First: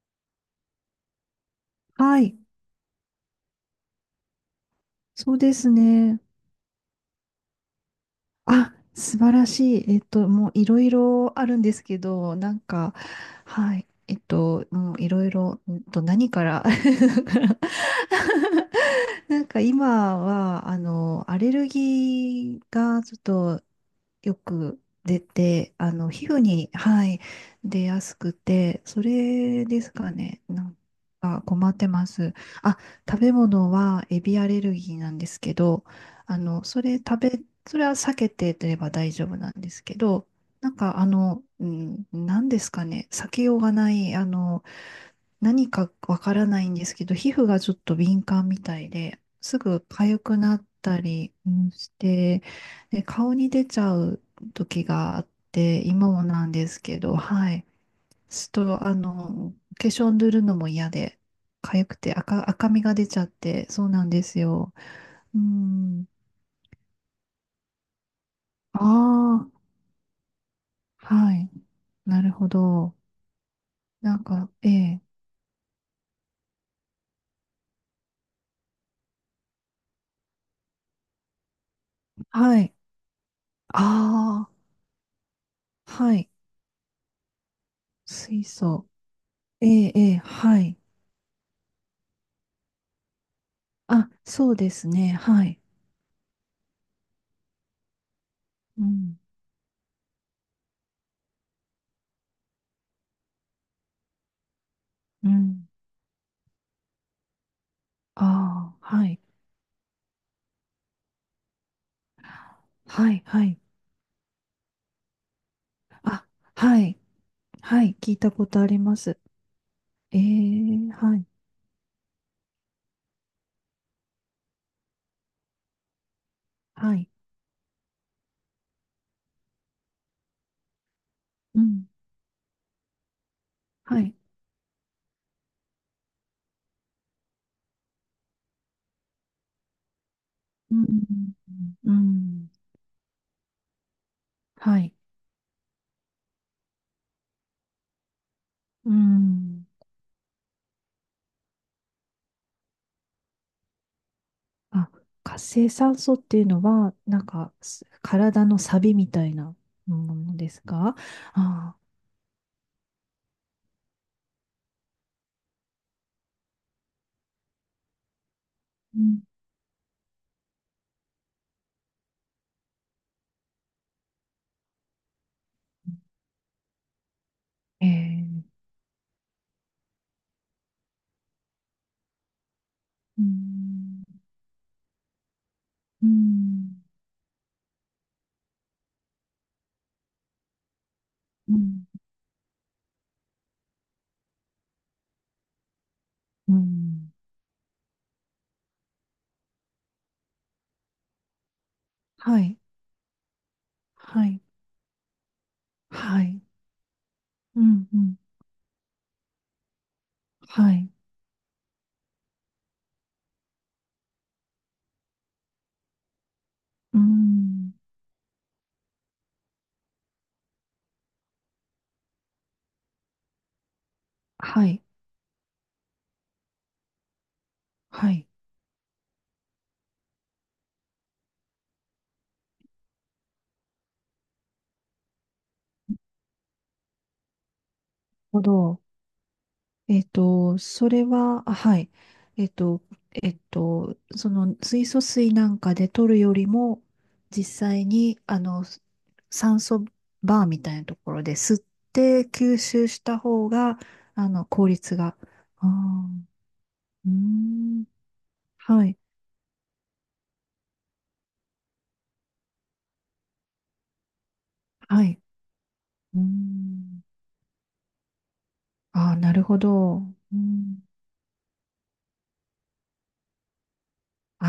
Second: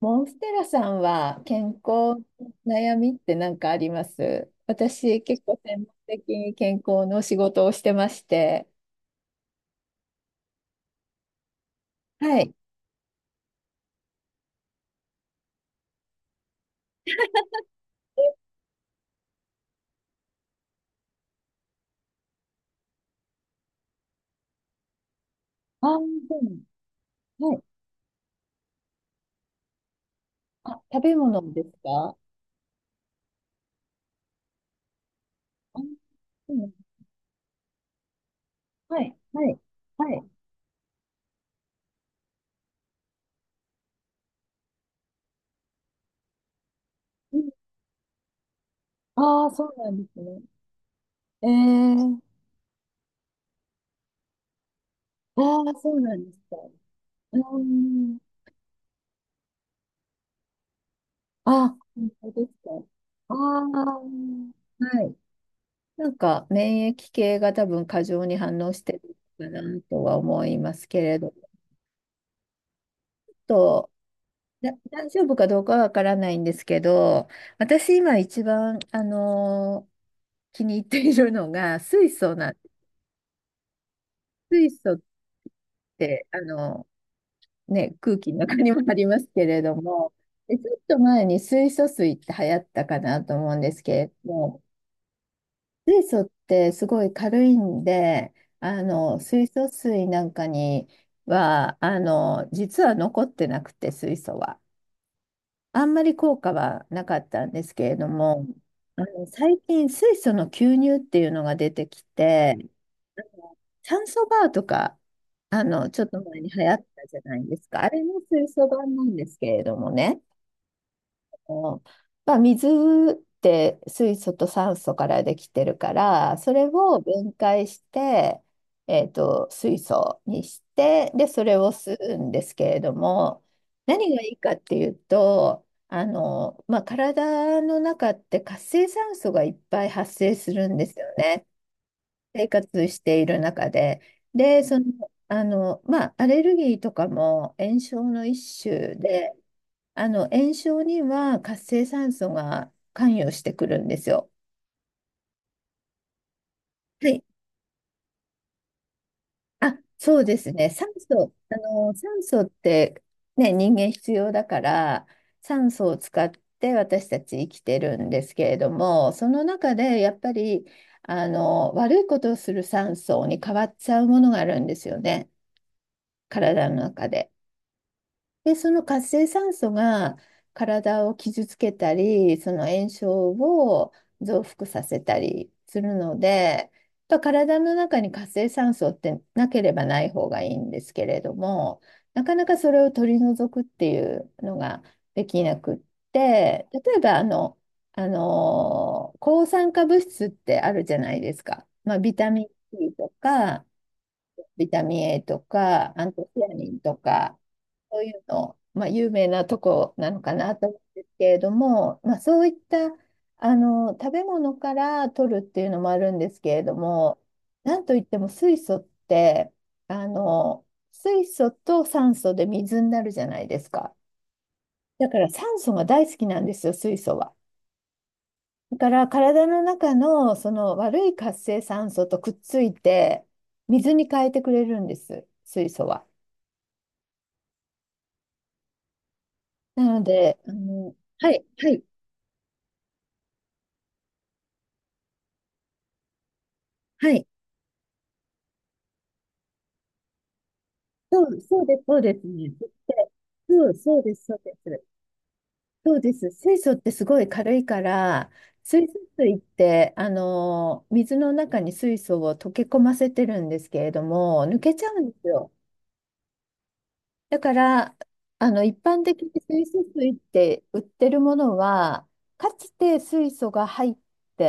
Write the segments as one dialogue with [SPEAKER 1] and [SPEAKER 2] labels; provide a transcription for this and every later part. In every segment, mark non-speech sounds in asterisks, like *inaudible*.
[SPEAKER 1] モンステラさんは健康
[SPEAKER 2] は
[SPEAKER 1] の
[SPEAKER 2] い、
[SPEAKER 1] 悩みって何かあります？私、
[SPEAKER 2] そう
[SPEAKER 1] 結
[SPEAKER 2] で
[SPEAKER 1] 構
[SPEAKER 2] す
[SPEAKER 1] 専門
[SPEAKER 2] ね。
[SPEAKER 1] 的に健康の仕事をしてまして。
[SPEAKER 2] あ、素晴らしい。もういろいろあるんですけど、
[SPEAKER 1] はい。
[SPEAKER 2] はい、もういろいろ、何から、*laughs* だから *laughs* なんか今は、アレルギーがちょっとよく出て、
[SPEAKER 1] あ
[SPEAKER 2] あ
[SPEAKER 1] ー、
[SPEAKER 2] の、皮
[SPEAKER 1] そ
[SPEAKER 2] 膚
[SPEAKER 1] うな
[SPEAKER 2] に、はい、
[SPEAKER 1] ん、はい。
[SPEAKER 2] 出やすくて、それですかね。なん
[SPEAKER 1] あ、食べ
[SPEAKER 2] か
[SPEAKER 1] 物で
[SPEAKER 2] 困
[SPEAKER 1] す
[SPEAKER 2] ってま
[SPEAKER 1] か？
[SPEAKER 2] す。あ、食べ物はエビアレルギーなんですけ
[SPEAKER 1] あ、
[SPEAKER 2] ど、
[SPEAKER 1] そ
[SPEAKER 2] あ
[SPEAKER 1] う
[SPEAKER 2] の、
[SPEAKER 1] なん、
[SPEAKER 2] それ食べ、それは避けてれば
[SPEAKER 1] は
[SPEAKER 2] 大
[SPEAKER 1] い。
[SPEAKER 2] 丈夫
[SPEAKER 1] は
[SPEAKER 2] な
[SPEAKER 1] い。
[SPEAKER 2] んですけ
[SPEAKER 1] は
[SPEAKER 2] ど、
[SPEAKER 1] い。
[SPEAKER 2] なんかあの、うん、なんですかね、避けようがない、あの、何かわからないんですけど、皮膚がちょっと敏感みたいで、
[SPEAKER 1] ああー、
[SPEAKER 2] す
[SPEAKER 1] そう
[SPEAKER 2] ぐ
[SPEAKER 1] なんです
[SPEAKER 2] 痒く
[SPEAKER 1] ね。
[SPEAKER 2] なったり
[SPEAKER 1] え
[SPEAKER 2] うんし
[SPEAKER 1] ー、
[SPEAKER 2] て、で、顔に出ちゃう時があっ
[SPEAKER 1] ああ、
[SPEAKER 2] て、
[SPEAKER 1] そう
[SPEAKER 2] 今
[SPEAKER 1] なん
[SPEAKER 2] も
[SPEAKER 1] です
[SPEAKER 2] なん
[SPEAKER 1] か？
[SPEAKER 2] です
[SPEAKER 1] う
[SPEAKER 2] けど、は
[SPEAKER 1] ー
[SPEAKER 2] い。
[SPEAKER 1] ん。
[SPEAKER 2] ちょっと、あの、化粧塗るのも嫌で、
[SPEAKER 1] あ、
[SPEAKER 2] 痒く
[SPEAKER 1] 本
[SPEAKER 2] て
[SPEAKER 1] 当です
[SPEAKER 2] 赤
[SPEAKER 1] か？
[SPEAKER 2] みが出ちゃっ
[SPEAKER 1] ああ、
[SPEAKER 2] て、そう
[SPEAKER 1] は
[SPEAKER 2] なんですよ。
[SPEAKER 1] い。
[SPEAKER 2] うん。
[SPEAKER 1] なんか免疫系が多分過剰に反応し
[SPEAKER 2] あ
[SPEAKER 1] てる
[SPEAKER 2] あ、
[SPEAKER 1] のかなとは思いますけれど、
[SPEAKER 2] はい。なるほど。
[SPEAKER 1] と、
[SPEAKER 2] なんか、え
[SPEAKER 1] だ
[SPEAKER 2] え、
[SPEAKER 1] 大丈夫かどうかはわからないんですけど、私今一番、気に入っているのが
[SPEAKER 2] はい。あ
[SPEAKER 1] 水素っ
[SPEAKER 2] あ、は
[SPEAKER 1] て、
[SPEAKER 2] い。
[SPEAKER 1] ね、空気の
[SPEAKER 2] 水
[SPEAKER 1] 中にも
[SPEAKER 2] 素。
[SPEAKER 1] ありますけれ
[SPEAKER 2] え
[SPEAKER 1] ど
[SPEAKER 2] え、え
[SPEAKER 1] も、
[SPEAKER 2] え、
[SPEAKER 1] で
[SPEAKER 2] は
[SPEAKER 1] ちょ
[SPEAKER 2] い。
[SPEAKER 1] っと前に水素水って流行ったかなと思うんですけ
[SPEAKER 2] あ、
[SPEAKER 1] れど
[SPEAKER 2] そう
[SPEAKER 1] も、
[SPEAKER 2] ですね。はい。
[SPEAKER 1] 水素ってすごい軽いんで、
[SPEAKER 2] うん。
[SPEAKER 1] 水素水なんかには実は残ってなくて水素は。
[SPEAKER 2] うん。
[SPEAKER 1] あんまり効果はなかったんですけれども、
[SPEAKER 2] ああ、はい。
[SPEAKER 1] 最近水素の吸入っていうのが出てきて、
[SPEAKER 2] はい、はい。
[SPEAKER 1] 酸素バーとかちょっと
[SPEAKER 2] あ、
[SPEAKER 1] 前に流行っ
[SPEAKER 2] はい。
[SPEAKER 1] たじゃないです
[SPEAKER 2] は
[SPEAKER 1] か。あ
[SPEAKER 2] い。
[SPEAKER 1] れ
[SPEAKER 2] 聞い
[SPEAKER 1] の
[SPEAKER 2] たこ
[SPEAKER 1] 水
[SPEAKER 2] とあ
[SPEAKER 1] 素
[SPEAKER 2] り
[SPEAKER 1] 版
[SPEAKER 2] ま
[SPEAKER 1] なん
[SPEAKER 2] す。
[SPEAKER 1] ですけれども
[SPEAKER 2] え
[SPEAKER 1] ね。
[SPEAKER 2] え、はい。
[SPEAKER 1] のまあ、水って水素と酸素からできてるから、それ
[SPEAKER 2] は
[SPEAKER 1] を
[SPEAKER 2] い。
[SPEAKER 1] 分解して、水素にして、で、それ
[SPEAKER 2] う
[SPEAKER 1] を
[SPEAKER 2] ん。
[SPEAKER 1] 吸うんですけれども、
[SPEAKER 2] は
[SPEAKER 1] 何
[SPEAKER 2] い。
[SPEAKER 1] がいいかっていうと、まあ、体の中って活性酸素がいっぱい発生する
[SPEAKER 2] う
[SPEAKER 1] んですよ
[SPEAKER 2] ん。
[SPEAKER 1] ね。
[SPEAKER 2] う
[SPEAKER 1] 生
[SPEAKER 2] ん。
[SPEAKER 1] 活している中で。で、
[SPEAKER 2] はい。
[SPEAKER 1] まあ、アレルギーとかも炎症の一
[SPEAKER 2] う
[SPEAKER 1] 種で、
[SPEAKER 2] ん。
[SPEAKER 1] 炎症には活性酸素が関与してくるんですよ。
[SPEAKER 2] あ、活性酸素っていうのは、
[SPEAKER 1] は
[SPEAKER 2] な
[SPEAKER 1] い。
[SPEAKER 2] んか、す体のサビみたいな
[SPEAKER 1] あ、
[SPEAKER 2] も
[SPEAKER 1] そうで
[SPEAKER 2] ので
[SPEAKER 1] す
[SPEAKER 2] す
[SPEAKER 1] ね。
[SPEAKER 2] か？ああ
[SPEAKER 1] 酸素ってね、人間必要だから、酸素を使って私たち生きてるんですけれど
[SPEAKER 2] ー。う
[SPEAKER 1] も、
[SPEAKER 2] ん。
[SPEAKER 1] その中でやっぱり、悪いことをする酸素に変わっちゃうものがあるんですよね。体の中で。
[SPEAKER 2] え
[SPEAKER 1] で、
[SPEAKER 2] え。
[SPEAKER 1] その活性酸素が体を傷つけたり、その炎
[SPEAKER 2] う
[SPEAKER 1] 症を
[SPEAKER 2] ん。
[SPEAKER 1] 増幅させたりする
[SPEAKER 2] う
[SPEAKER 1] ので、
[SPEAKER 2] ん。
[SPEAKER 1] やっぱ体の中に活性酸素ってなければない方がいいんですけれど
[SPEAKER 2] う
[SPEAKER 1] も、
[SPEAKER 2] ん。
[SPEAKER 1] なかなかそれを取り除くっていうのができなくっ
[SPEAKER 2] う
[SPEAKER 1] て、例え
[SPEAKER 2] ん。
[SPEAKER 1] ば抗酸化物質ってあるじゃないですか。まあ、ビタ
[SPEAKER 2] は
[SPEAKER 1] ミン
[SPEAKER 2] い。
[SPEAKER 1] C とか、
[SPEAKER 2] はい。
[SPEAKER 1] ビタミン A とか、アン
[SPEAKER 2] は
[SPEAKER 1] ト
[SPEAKER 2] い。
[SPEAKER 1] シアニンとか。
[SPEAKER 2] うん、う
[SPEAKER 1] そうい
[SPEAKER 2] ん。
[SPEAKER 1] うの、まあ、有名なとこなのかなと
[SPEAKER 2] は
[SPEAKER 1] 思うん
[SPEAKER 2] い。
[SPEAKER 1] ですけれども、まあ、そういった食べ物から取るっていうのもあるんですけれど
[SPEAKER 2] う
[SPEAKER 1] も、
[SPEAKER 2] ん。
[SPEAKER 1] なんといっても水素ってあの水素と酸素で水になるじゃないですか。
[SPEAKER 2] はい。
[SPEAKER 1] だから酸素が大好きなんですよ、水素は。
[SPEAKER 2] はい。なる
[SPEAKER 1] だから体の中のその悪い活性酸素とくっついて水に変えてくれるんです、水素は。
[SPEAKER 2] ほど。
[SPEAKER 1] なので、
[SPEAKER 2] それ
[SPEAKER 1] は
[SPEAKER 2] は、
[SPEAKER 1] い、
[SPEAKER 2] あ
[SPEAKER 1] は
[SPEAKER 2] は
[SPEAKER 1] い、
[SPEAKER 2] い。えっと、その水素水なんかで取るよりも、
[SPEAKER 1] はい。
[SPEAKER 2] 実際に、あの、酸素バーみたいなとこ
[SPEAKER 1] そ
[SPEAKER 2] ろで
[SPEAKER 1] う、
[SPEAKER 2] 吸っ
[SPEAKER 1] そうです、そうで
[SPEAKER 2] て
[SPEAKER 1] すね。で
[SPEAKER 2] 吸収した方
[SPEAKER 1] そう、
[SPEAKER 2] が、
[SPEAKER 1] そうです、
[SPEAKER 2] あ
[SPEAKER 1] そう
[SPEAKER 2] の、
[SPEAKER 1] で
[SPEAKER 2] 効
[SPEAKER 1] す。
[SPEAKER 2] 率が。あ
[SPEAKER 1] そう
[SPEAKER 2] あ、
[SPEAKER 1] です。水素ってす
[SPEAKER 2] うー
[SPEAKER 1] ごい軽いか
[SPEAKER 2] ん。
[SPEAKER 1] ら、
[SPEAKER 2] は
[SPEAKER 1] 水素
[SPEAKER 2] い。
[SPEAKER 1] 水って、水の中に水素を溶け込ませてるんですけれども、抜けちゃう
[SPEAKER 2] は
[SPEAKER 1] んで
[SPEAKER 2] い。
[SPEAKER 1] すよ。
[SPEAKER 2] うーん。
[SPEAKER 1] だから、一般
[SPEAKER 2] ああ、
[SPEAKER 1] 的に
[SPEAKER 2] なるほ
[SPEAKER 1] 水素
[SPEAKER 2] ど。
[SPEAKER 1] 水っ
[SPEAKER 2] う
[SPEAKER 1] て売っ
[SPEAKER 2] ん。
[SPEAKER 1] てるものは、かつて水素がて、
[SPEAKER 2] あ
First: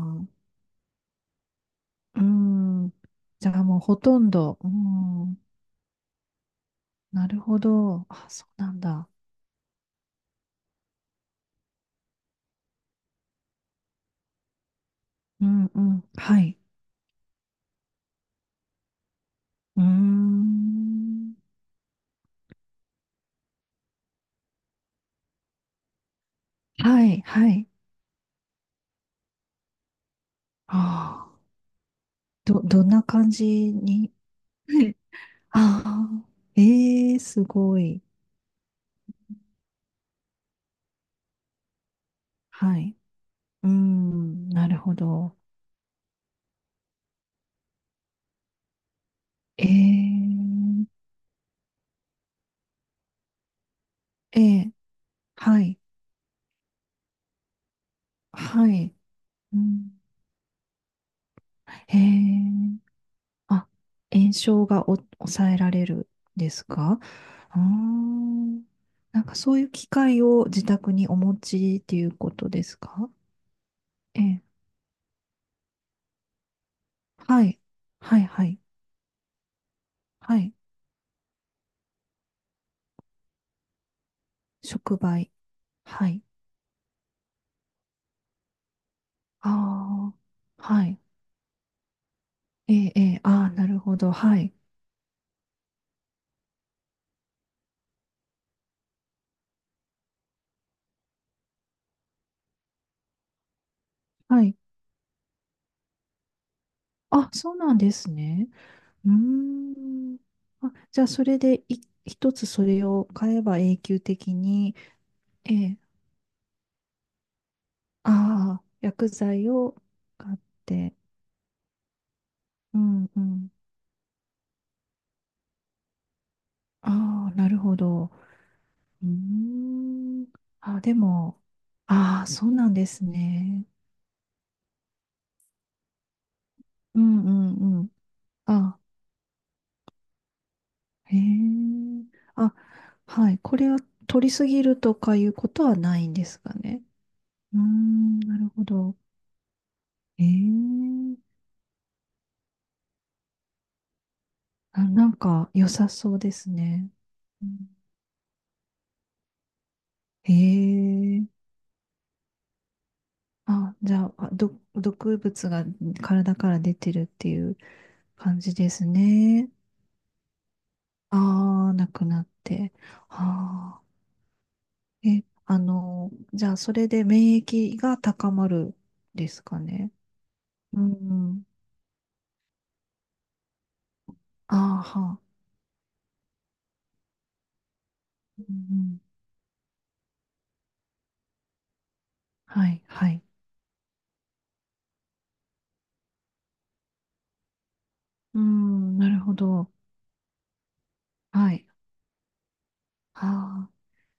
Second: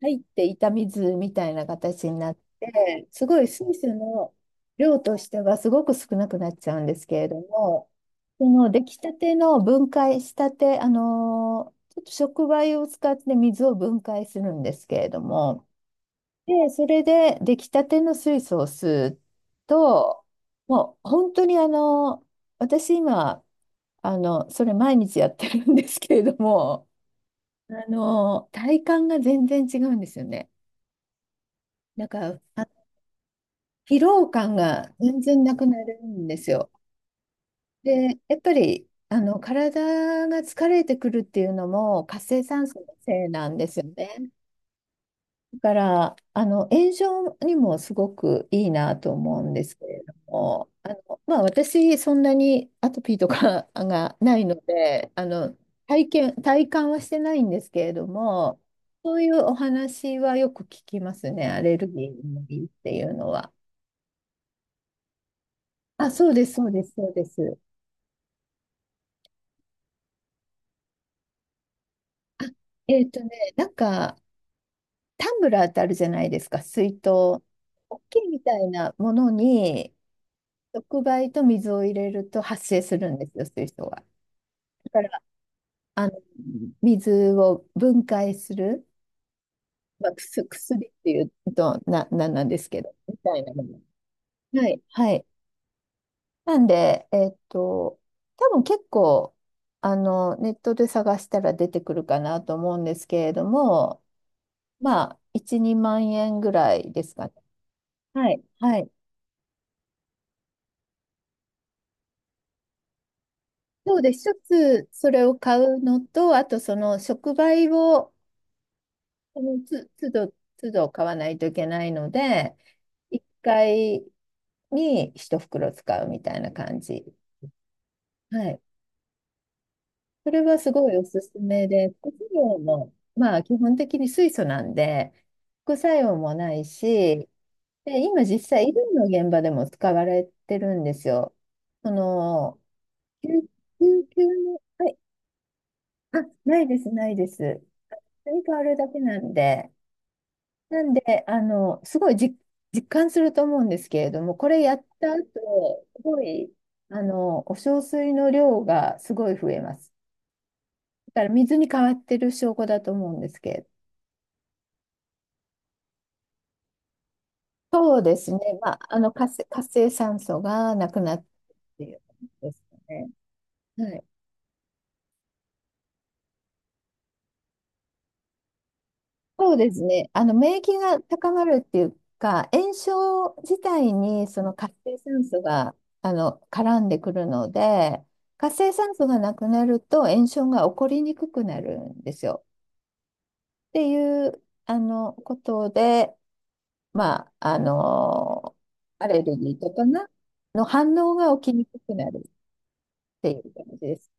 [SPEAKER 1] 入っ
[SPEAKER 2] あ。
[SPEAKER 1] ていた水みたいな形に
[SPEAKER 2] うー
[SPEAKER 1] なっ
[SPEAKER 2] ん。
[SPEAKER 1] て、すごい
[SPEAKER 2] じゃあ
[SPEAKER 1] 水
[SPEAKER 2] もう
[SPEAKER 1] 素
[SPEAKER 2] ほとん
[SPEAKER 1] の
[SPEAKER 2] ど。うー
[SPEAKER 1] 量とし
[SPEAKER 2] ん。
[SPEAKER 1] てはすごく少なくなっちゃうんですけ
[SPEAKER 2] な
[SPEAKER 1] れど
[SPEAKER 2] るほ
[SPEAKER 1] も、
[SPEAKER 2] ど。あ、そ
[SPEAKER 1] そ
[SPEAKER 2] う
[SPEAKER 1] の
[SPEAKER 2] なん
[SPEAKER 1] 出来
[SPEAKER 2] だ。
[SPEAKER 1] たての分解したて、ちょっと触媒を使って水を分解するんですけれど
[SPEAKER 2] う
[SPEAKER 1] も、
[SPEAKER 2] んうん。はい。
[SPEAKER 1] で、それで出来たての水素を吸う
[SPEAKER 2] うー
[SPEAKER 1] と、もう本
[SPEAKER 2] ん。
[SPEAKER 1] 当に私今、それ毎日やってるんですけれども、
[SPEAKER 2] はい、はい。
[SPEAKER 1] 体感が全然違うんですよね。
[SPEAKER 2] ああ。
[SPEAKER 1] なんか、
[SPEAKER 2] ど、
[SPEAKER 1] あ、
[SPEAKER 2] どんな感じ
[SPEAKER 1] 疲
[SPEAKER 2] に？
[SPEAKER 1] 労感
[SPEAKER 2] は
[SPEAKER 1] が
[SPEAKER 2] い。
[SPEAKER 1] 全然なくな
[SPEAKER 2] あ
[SPEAKER 1] る
[SPEAKER 2] あ。
[SPEAKER 1] んですよ。
[SPEAKER 2] ええ、すごい。
[SPEAKER 1] で、やっぱり、体が疲れてくるっていうのも活性酸
[SPEAKER 2] は
[SPEAKER 1] 素の
[SPEAKER 2] い。
[SPEAKER 1] せいなんで
[SPEAKER 2] うー
[SPEAKER 1] すよね。
[SPEAKER 2] ん。なるほど。
[SPEAKER 1] だから、炎症にもすごくいいなと思うんで
[SPEAKER 2] ええ、
[SPEAKER 1] すけれども、まあ、私、そんなにアトピーとか *laughs* がな
[SPEAKER 2] え
[SPEAKER 1] いの
[SPEAKER 2] え、
[SPEAKER 1] で、
[SPEAKER 2] はい。
[SPEAKER 1] 体験、体感はしてないんですけれども、
[SPEAKER 2] はい。
[SPEAKER 1] そういうお
[SPEAKER 2] うん。
[SPEAKER 1] 話はよく聞きますね、アレル
[SPEAKER 2] え
[SPEAKER 1] ギーのいいっ
[SPEAKER 2] え、
[SPEAKER 1] ていうのは。
[SPEAKER 2] あ、炎症がお抑えられる
[SPEAKER 1] あ、そう
[SPEAKER 2] ん
[SPEAKER 1] で
[SPEAKER 2] で
[SPEAKER 1] す、
[SPEAKER 2] す
[SPEAKER 1] そうです、
[SPEAKER 2] か？
[SPEAKER 1] そうです。
[SPEAKER 2] あー、なんかそういう機械を自宅にお持ちっていうことです
[SPEAKER 1] え
[SPEAKER 2] か？
[SPEAKER 1] っとね、なんか、
[SPEAKER 2] ええ。
[SPEAKER 1] タンブラーってあるじゃないですか、水筒。
[SPEAKER 2] はい。
[SPEAKER 1] 大き
[SPEAKER 2] はい、
[SPEAKER 1] いみ
[SPEAKER 2] は
[SPEAKER 1] た
[SPEAKER 2] い。
[SPEAKER 1] いなものに、
[SPEAKER 2] はい。
[SPEAKER 1] 触媒と水を入れると発生するんですよ、そういう人は。だ
[SPEAKER 2] 触
[SPEAKER 1] から、
[SPEAKER 2] 媒。
[SPEAKER 1] あ
[SPEAKER 2] は
[SPEAKER 1] の、
[SPEAKER 2] い。
[SPEAKER 1] 水を分解する、まあ、
[SPEAKER 2] ああ。
[SPEAKER 1] くす
[SPEAKER 2] は
[SPEAKER 1] 薬っ
[SPEAKER 2] い。
[SPEAKER 1] ていうと、なんなんです
[SPEAKER 2] え
[SPEAKER 1] け
[SPEAKER 2] え、
[SPEAKER 1] ど、
[SPEAKER 2] え
[SPEAKER 1] み
[SPEAKER 2] え。
[SPEAKER 1] たい
[SPEAKER 2] ああ、
[SPEAKER 1] なも
[SPEAKER 2] なる
[SPEAKER 1] の。
[SPEAKER 2] ほど。はい。
[SPEAKER 1] はい、はい。なんで、多分結構、ネットで探したら出てくるかなと思うんですけれども、
[SPEAKER 2] はい。
[SPEAKER 1] まあ、1、2万円ぐらいですか
[SPEAKER 2] あ、
[SPEAKER 1] ね。
[SPEAKER 2] そうなんです
[SPEAKER 1] はい、
[SPEAKER 2] ね。
[SPEAKER 1] はい。
[SPEAKER 2] うーん。あ、じゃあ、それでい一つそれを買えば永
[SPEAKER 1] そ
[SPEAKER 2] 久
[SPEAKER 1] うで、一
[SPEAKER 2] 的に、
[SPEAKER 1] つそれを
[SPEAKER 2] え
[SPEAKER 1] 買
[SPEAKER 2] え、
[SPEAKER 1] うのと、あとその触媒を、
[SPEAKER 2] ああ、薬
[SPEAKER 1] そ
[SPEAKER 2] 剤
[SPEAKER 1] の
[SPEAKER 2] を
[SPEAKER 1] つ、都度、
[SPEAKER 2] 買っ
[SPEAKER 1] 都度
[SPEAKER 2] て。
[SPEAKER 1] 買わないといけないので、
[SPEAKER 2] うんう
[SPEAKER 1] 1
[SPEAKER 2] ん。
[SPEAKER 1] 回に1袋使うみたいな感じ。
[SPEAKER 2] ああ、なるほど。
[SPEAKER 1] はい。
[SPEAKER 2] うーん。
[SPEAKER 1] それはす
[SPEAKER 2] あ、
[SPEAKER 1] ご
[SPEAKER 2] で
[SPEAKER 1] いおすす
[SPEAKER 2] も、
[SPEAKER 1] めで、副
[SPEAKER 2] ああ、
[SPEAKER 1] 作
[SPEAKER 2] そう
[SPEAKER 1] 用
[SPEAKER 2] なんで
[SPEAKER 1] も、
[SPEAKER 2] す
[SPEAKER 1] まあ基
[SPEAKER 2] ね。
[SPEAKER 1] 本的に水素なんで、副作用もない
[SPEAKER 2] うん
[SPEAKER 1] し、
[SPEAKER 2] うんうん。
[SPEAKER 1] で、今実際医療
[SPEAKER 2] あ、
[SPEAKER 1] の現場でも使われてるんです
[SPEAKER 2] へ
[SPEAKER 1] よ。
[SPEAKER 2] え。
[SPEAKER 1] そ
[SPEAKER 2] あ、
[SPEAKER 1] の、救
[SPEAKER 2] はい。これは
[SPEAKER 1] 救急
[SPEAKER 2] 取りす
[SPEAKER 1] の、
[SPEAKER 2] ぎる
[SPEAKER 1] は
[SPEAKER 2] と
[SPEAKER 1] い、
[SPEAKER 2] かいうことはないん
[SPEAKER 1] あ、
[SPEAKER 2] ですか
[SPEAKER 1] ないで
[SPEAKER 2] ね。
[SPEAKER 1] す、ないです。
[SPEAKER 2] うーん、
[SPEAKER 1] 組
[SPEAKER 2] な
[SPEAKER 1] み
[SPEAKER 2] る
[SPEAKER 1] 変わ
[SPEAKER 2] ほ
[SPEAKER 1] るだ
[SPEAKER 2] ど。
[SPEAKER 1] けなんで、
[SPEAKER 2] え
[SPEAKER 1] なん
[SPEAKER 2] え。
[SPEAKER 1] で、すごい実感すると思うんですけれども、これや
[SPEAKER 2] あ、
[SPEAKER 1] っ
[SPEAKER 2] な
[SPEAKER 1] た
[SPEAKER 2] ん
[SPEAKER 1] 後、
[SPEAKER 2] か良さ
[SPEAKER 1] す
[SPEAKER 2] そう
[SPEAKER 1] ご
[SPEAKER 2] です
[SPEAKER 1] い、
[SPEAKER 2] ね。う
[SPEAKER 1] お
[SPEAKER 2] ん、
[SPEAKER 1] 小水の量がすごい増えます。
[SPEAKER 2] へ
[SPEAKER 1] だ
[SPEAKER 2] え。
[SPEAKER 1] から水に変わってる証拠だと思うんですけど。
[SPEAKER 2] あ、じゃあ、あど、毒物が体から出てるっていう
[SPEAKER 1] そうですね。
[SPEAKER 2] 感じで
[SPEAKER 1] ま
[SPEAKER 2] す
[SPEAKER 1] あ、活性、
[SPEAKER 2] ね。
[SPEAKER 1] 活性酸素がなくなって
[SPEAKER 2] ああ、
[SPEAKER 1] って
[SPEAKER 2] な
[SPEAKER 1] いう
[SPEAKER 2] く
[SPEAKER 1] こ
[SPEAKER 2] なっ
[SPEAKER 1] とです
[SPEAKER 2] て。
[SPEAKER 1] ね。
[SPEAKER 2] あ
[SPEAKER 1] はい、
[SPEAKER 2] あ、え、あの、じゃあ、それで免疫が高まるです
[SPEAKER 1] そう
[SPEAKER 2] か
[SPEAKER 1] です
[SPEAKER 2] ね。
[SPEAKER 1] ね。免疫
[SPEAKER 2] う
[SPEAKER 1] が高ま
[SPEAKER 2] ん。
[SPEAKER 1] るっていうか、炎症自体にその
[SPEAKER 2] あ
[SPEAKER 1] 活性
[SPEAKER 2] あ、は
[SPEAKER 1] 酸
[SPEAKER 2] あ。
[SPEAKER 1] 素が、絡んでくるので、
[SPEAKER 2] うん
[SPEAKER 1] 活性
[SPEAKER 2] う
[SPEAKER 1] 酸素
[SPEAKER 2] ん、
[SPEAKER 1] がなくなると炎症が起こりにくくなるんですよ。
[SPEAKER 2] はい、はい。
[SPEAKER 1] っていう、ことで、まあ、
[SPEAKER 2] うん、
[SPEAKER 1] ア
[SPEAKER 2] なる
[SPEAKER 1] レ
[SPEAKER 2] ほ
[SPEAKER 1] ルギー
[SPEAKER 2] ど。
[SPEAKER 1] とかの反応が起
[SPEAKER 2] は
[SPEAKER 1] きに
[SPEAKER 2] い。
[SPEAKER 1] くくなるっていう感
[SPEAKER 2] あ
[SPEAKER 1] じ
[SPEAKER 2] あ、
[SPEAKER 1] です。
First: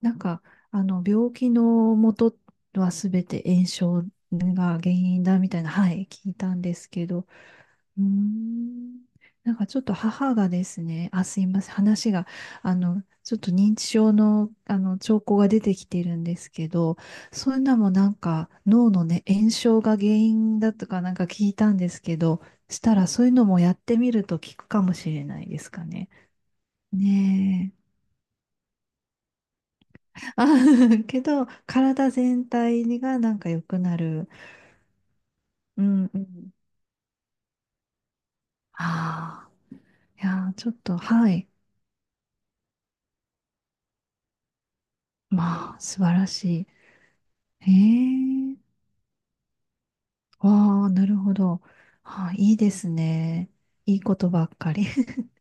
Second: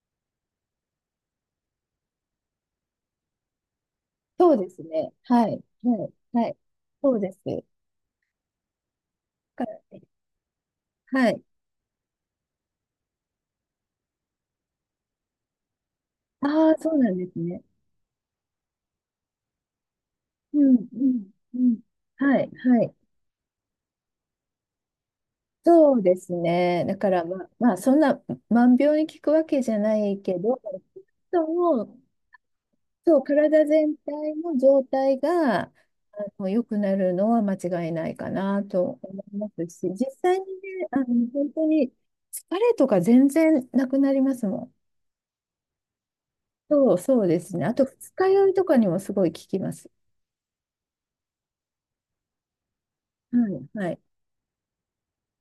[SPEAKER 2] なんか、あの、病気の元はすべて炎症
[SPEAKER 1] そうで
[SPEAKER 2] が
[SPEAKER 1] す
[SPEAKER 2] 原
[SPEAKER 1] ね。
[SPEAKER 2] 因だ
[SPEAKER 1] は
[SPEAKER 2] みた
[SPEAKER 1] い。
[SPEAKER 2] いな、は
[SPEAKER 1] は
[SPEAKER 2] い、
[SPEAKER 1] い。
[SPEAKER 2] 聞い
[SPEAKER 1] は
[SPEAKER 2] た
[SPEAKER 1] い。
[SPEAKER 2] んですけ
[SPEAKER 1] そう
[SPEAKER 2] ど、
[SPEAKER 1] です。だ
[SPEAKER 2] うーん、
[SPEAKER 1] か
[SPEAKER 2] なん
[SPEAKER 1] ら、
[SPEAKER 2] かちょっと母がですね、あ、
[SPEAKER 1] は
[SPEAKER 2] す
[SPEAKER 1] い。
[SPEAKER 2] いません、話が、あの、ちょっと認知症の、あの、兆候が出てきてるんですけ
[SPEAKER 1] ああ、そ
[SPEAKER 2] ど、
[SPEAKER 1] うなんです
[SPEAKER 2] そういう
[SPEAKER 1] ね。
[SPEAKER 2] のもなんか脳のね、炎症が原
[SPEAKER 1] う
[SPEAKER 2] 因だ
[SPEAKER 1] ん、
[SPEAKER 2] とか
[SPEAKER 1] う
[SPEAKER 2] なんか
[SPEAKER 1] ん、
[SPEAKER 2] 聞い
[SPEAKER 1] う
[SPEAKER 2] たん
[SPEAKER 1] ん。
[SPEAKER 2] ですけ
[SPEAKER 1] は
[SPEAKER 2] ど、
[SPEAKER 1] い、
[SPEAKER 2] し
[SPEAKER 1] は
[SPEAKER 2] た
[SPEAKER 1] い。
[SPEAKER 2] らそういうのもやってみると効くかもしれないですか
[SPEAKER 1] そう
[SPEAKER 2] ね。
[SPEAKER 1] ですね。だから、ま、ま
[SPEAKER 2] ね
[SPEAKER 1] あ、そんな万病に効くわけじゃない
[SPEAKER 2] え。
[SPEAKER 1] け
[SPEAKER 2] あ、
[SPEAKER 1] ど、
[SPEAKER 2] *laughs* け
[SPEAKER 1] そ
[SPEAKER 2] ど、
[SPEAKER 1] も
[SPEAKER 2] 体全体
[SPEAKER 1] そ
[SPEAKER 2] が
[SPEAKER 1] う、
[SPEAKER 2] なんか良
[SPEAKER 1] 体
[SPEAKER 2] く
[SPEAKER 1] 全
[SPEAKER 2] なる。
[SPEAKER 1] 体の状態が、
[SPEAKER 2] うんうん。
[SPEAKER 1] 良くなるのは間違いないかなと思いま
[SPEAKER 2] ああ、
[SPEAKER 1] すし、実
[SPEAKER 2] い
[SPEAKER 1] 際に
[SPEAKER 2] やー、ちょっ
[SPEAKER 1] ね、
[SPEAKER 2] と、はい。
[SPEAKER 1] 本当に疲れとか全然なくなりますもん。
[SPEAKER 2] まあ、素晴らしい。
[SPEAKER 1] そう、そうですね。あと、二日酔い
[SPEAKER 2] へえ。
[SPEAKER 1] とかにもすごい効きます。
[SPEAKER 2] ああ、なるほど。あー、いいです
[SPEAKER 1] は
[SPEAKER 2] ね。
[SPEAKER 1] い、は
[SPEAKER 2] い
[SPEAKER 1] い。
[SPEAKER 2] いことばっかり。*laughs*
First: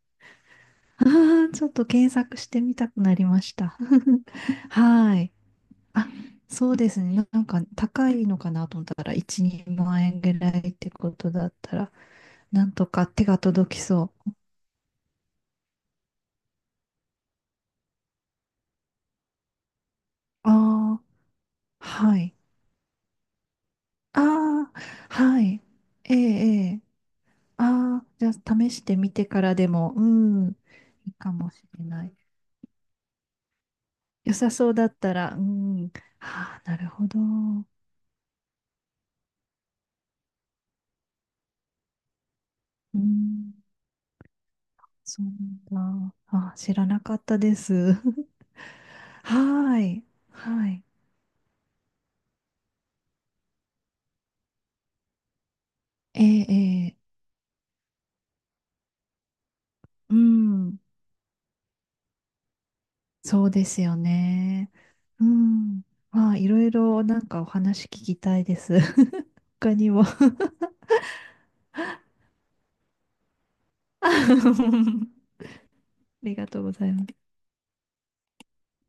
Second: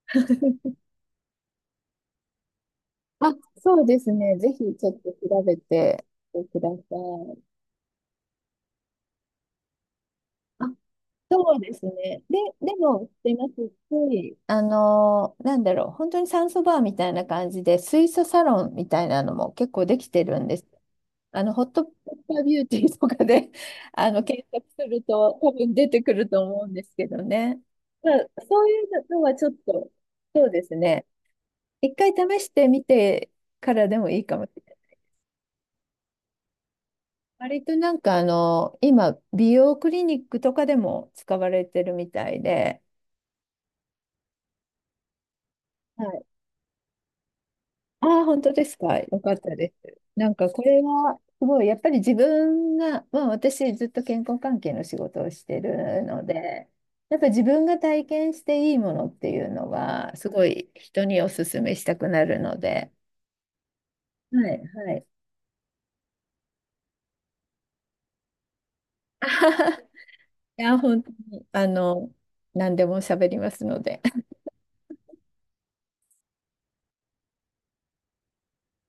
[SPEAKER 2] ああ、ちょっと検索してみたくなり
[SPEAKER 1] あ、
[SPEAKER 2] ました。
[SPEAKER 1] そうです
[SPEAKER 2] *laughs*
[SPEAKER 1] ね。ぜひちょっと
[SPEAKER 2] はい。
[SPEAKER 1] 調べて
[SPEAKER 2] あ、
[SPEAKER 1] くだ
[SPEAKER 2] そうで
[SPEAKER 1] さ
[SPEAKER 2] すね。なん
[SPEAKER 1] い。
[SPEAKER 2] か高いのかなと思ったら、1、2万円ぐらい
[SPEAKER 1] あ、
[SPEAKER 2] ってことだっ
[SPEAKER 1] そうで
[SPEAKER 2] た
[SPEAKER 1] す
[SPEAKER 2] ら、
[SPEAKER 1] ね。で、
[SPEAKER 2] なん
[SPEAKER 1] で
[SPEAKER 2] と
[SPEAKER 1] も、
[SPEAKER 2] か
[SPEAKER 1] し
[SPEAKER 2] 手
[SPEAKER 1] て
[SPEAKER 2] が
[SPEAKER 1] ます
[SPEAKER 2] 届きそ
[SPEAKER 1] し、なんだろう、本当に酸素バーみたいな感じで、水素サロンみたいなのも結構できてるん
[SPEAKER 2] う。
[SPEAKER 1] です。
[SPEAKER 2] ああ、
[SPEAKER 1] ホットペ
[SPEAKER 2] は
[SPEAKER 1] ッパ
[SPEAKER 2] い。
[SPEAKER 1] ービューティーとかで *laughs* 検索
[SPEAKER 2] ああ、
[SPEAKER 1] すると
[SPEAKER 2] は
[SPEAKER 1] 多
[SPEAKER 2] い。
[SPEAKER 1] 分出てく
[SPEAKER 2] ええ、
[SPEAKER 1] ると思
[SPEAKER 2] え
[SPEAKER 1] うん
[SPEAKER 2] え。
[SPEAKER 1] ですけどね。
[SPEAKER 2] ああ、
[SPEAKER 1] ま
[SPEAKER 2] じ
[SPEAKER 1] あ、
[SPEAKER 2] ゃあ
[SPEAKER 1] そう
[SPEAKER 2] 試し
[SPEAKER 1] いう
[SPEAKER 2] てみ
[SPEAKER 1] の
[SPEAKER 2] て
[SPEAKER 1] は
[SPEAKER 2] か
[SPEAKER 1] ちょっ
[SPEAKER 2] らで
[SPEAKER 1] と、
[SPEAKER 2] も、う
[SPEAKER 1] そ
[SPEAKER 2] ん、
[SPEAKER 1] う
[SPEAKER 2] い
[SPEAKER 1] ですね。
[SPEAKER 2] いかもしれ
[SPEAKER 1] 一
[SPEAKER 2] な
[SPEAKER 1] 回
[SPEAKER 2] い。
[SPEAKER 1] 試してみてからでもいい
[SPEAKER 2] 良
[SPEAKER 1] かも
[SPEAKER 2] さ
[SPEAKER 1] しれ
[SPEAKER 2] そ
[SPEAKER 1] な
[SPEAKER 2] う
[SPEAKER 1] い。
[SPEAKER 2] だったら、うん。はあ、なるほど。
[SPEAKER 1] 割
[SPEAKER 2] う
[SPEAKER 1] となんか今、美容クリニックとかでも使われてるみたいで、
[SPEAKER 2] ん。そうな
[SPEAKER 1] は
[SPEAKER 2] んだ。
[SPEAKER 1] い。
[SPEAKER 2] あ、知らなかったです。
[SPEAKER 1] ああ、
[SPEAKER 2] *laughs*
[SPEAKER 1] 本当ですか？よか
[SPEAKER 2] は
[SPEAKER 1] ったで
[SPEAKER 2] ー
[SPEAKER 1] す。
[SPEAKER 2] い。
[SPEAKER 1] なんかこ
[SPEAKER 2] は
[SPEAKER 1] れ
[SPEAKER 2] い。
[SPEAKER 1] は、すごい、やっぱり自分が、まあ私ずっと健康関係の仕事をしてる
[SPEAKER 2] え
[SPEAKER 1] ので、
[SPEAKER 2] え、ええ、
[SPEAKER 1] やっぱ自分が体験していいものっていうの
[SPEAKER 2] う
[SPEAKER 1] は、すごい
[SPEAKER 2] ん。
[SPEAKER 1] 人にお勧めしたくなるので、
[SPEAKER 2] そうですよ
[SPEAKER 1] はい、
[SPEAKER 2] ね。
[SPEAKER 1] はい。
[SPEAKER 2] うん。まあ、いろいろなんかお話聞きたいです。*laughs* 他
[SPEAKER 1] *laughs*
[SPEAKER 2] にも。*laughs* あ
[SPEAKER 1] いや、本当に、何でも喋りますので。
[SPEAKER 2] りがとうございます。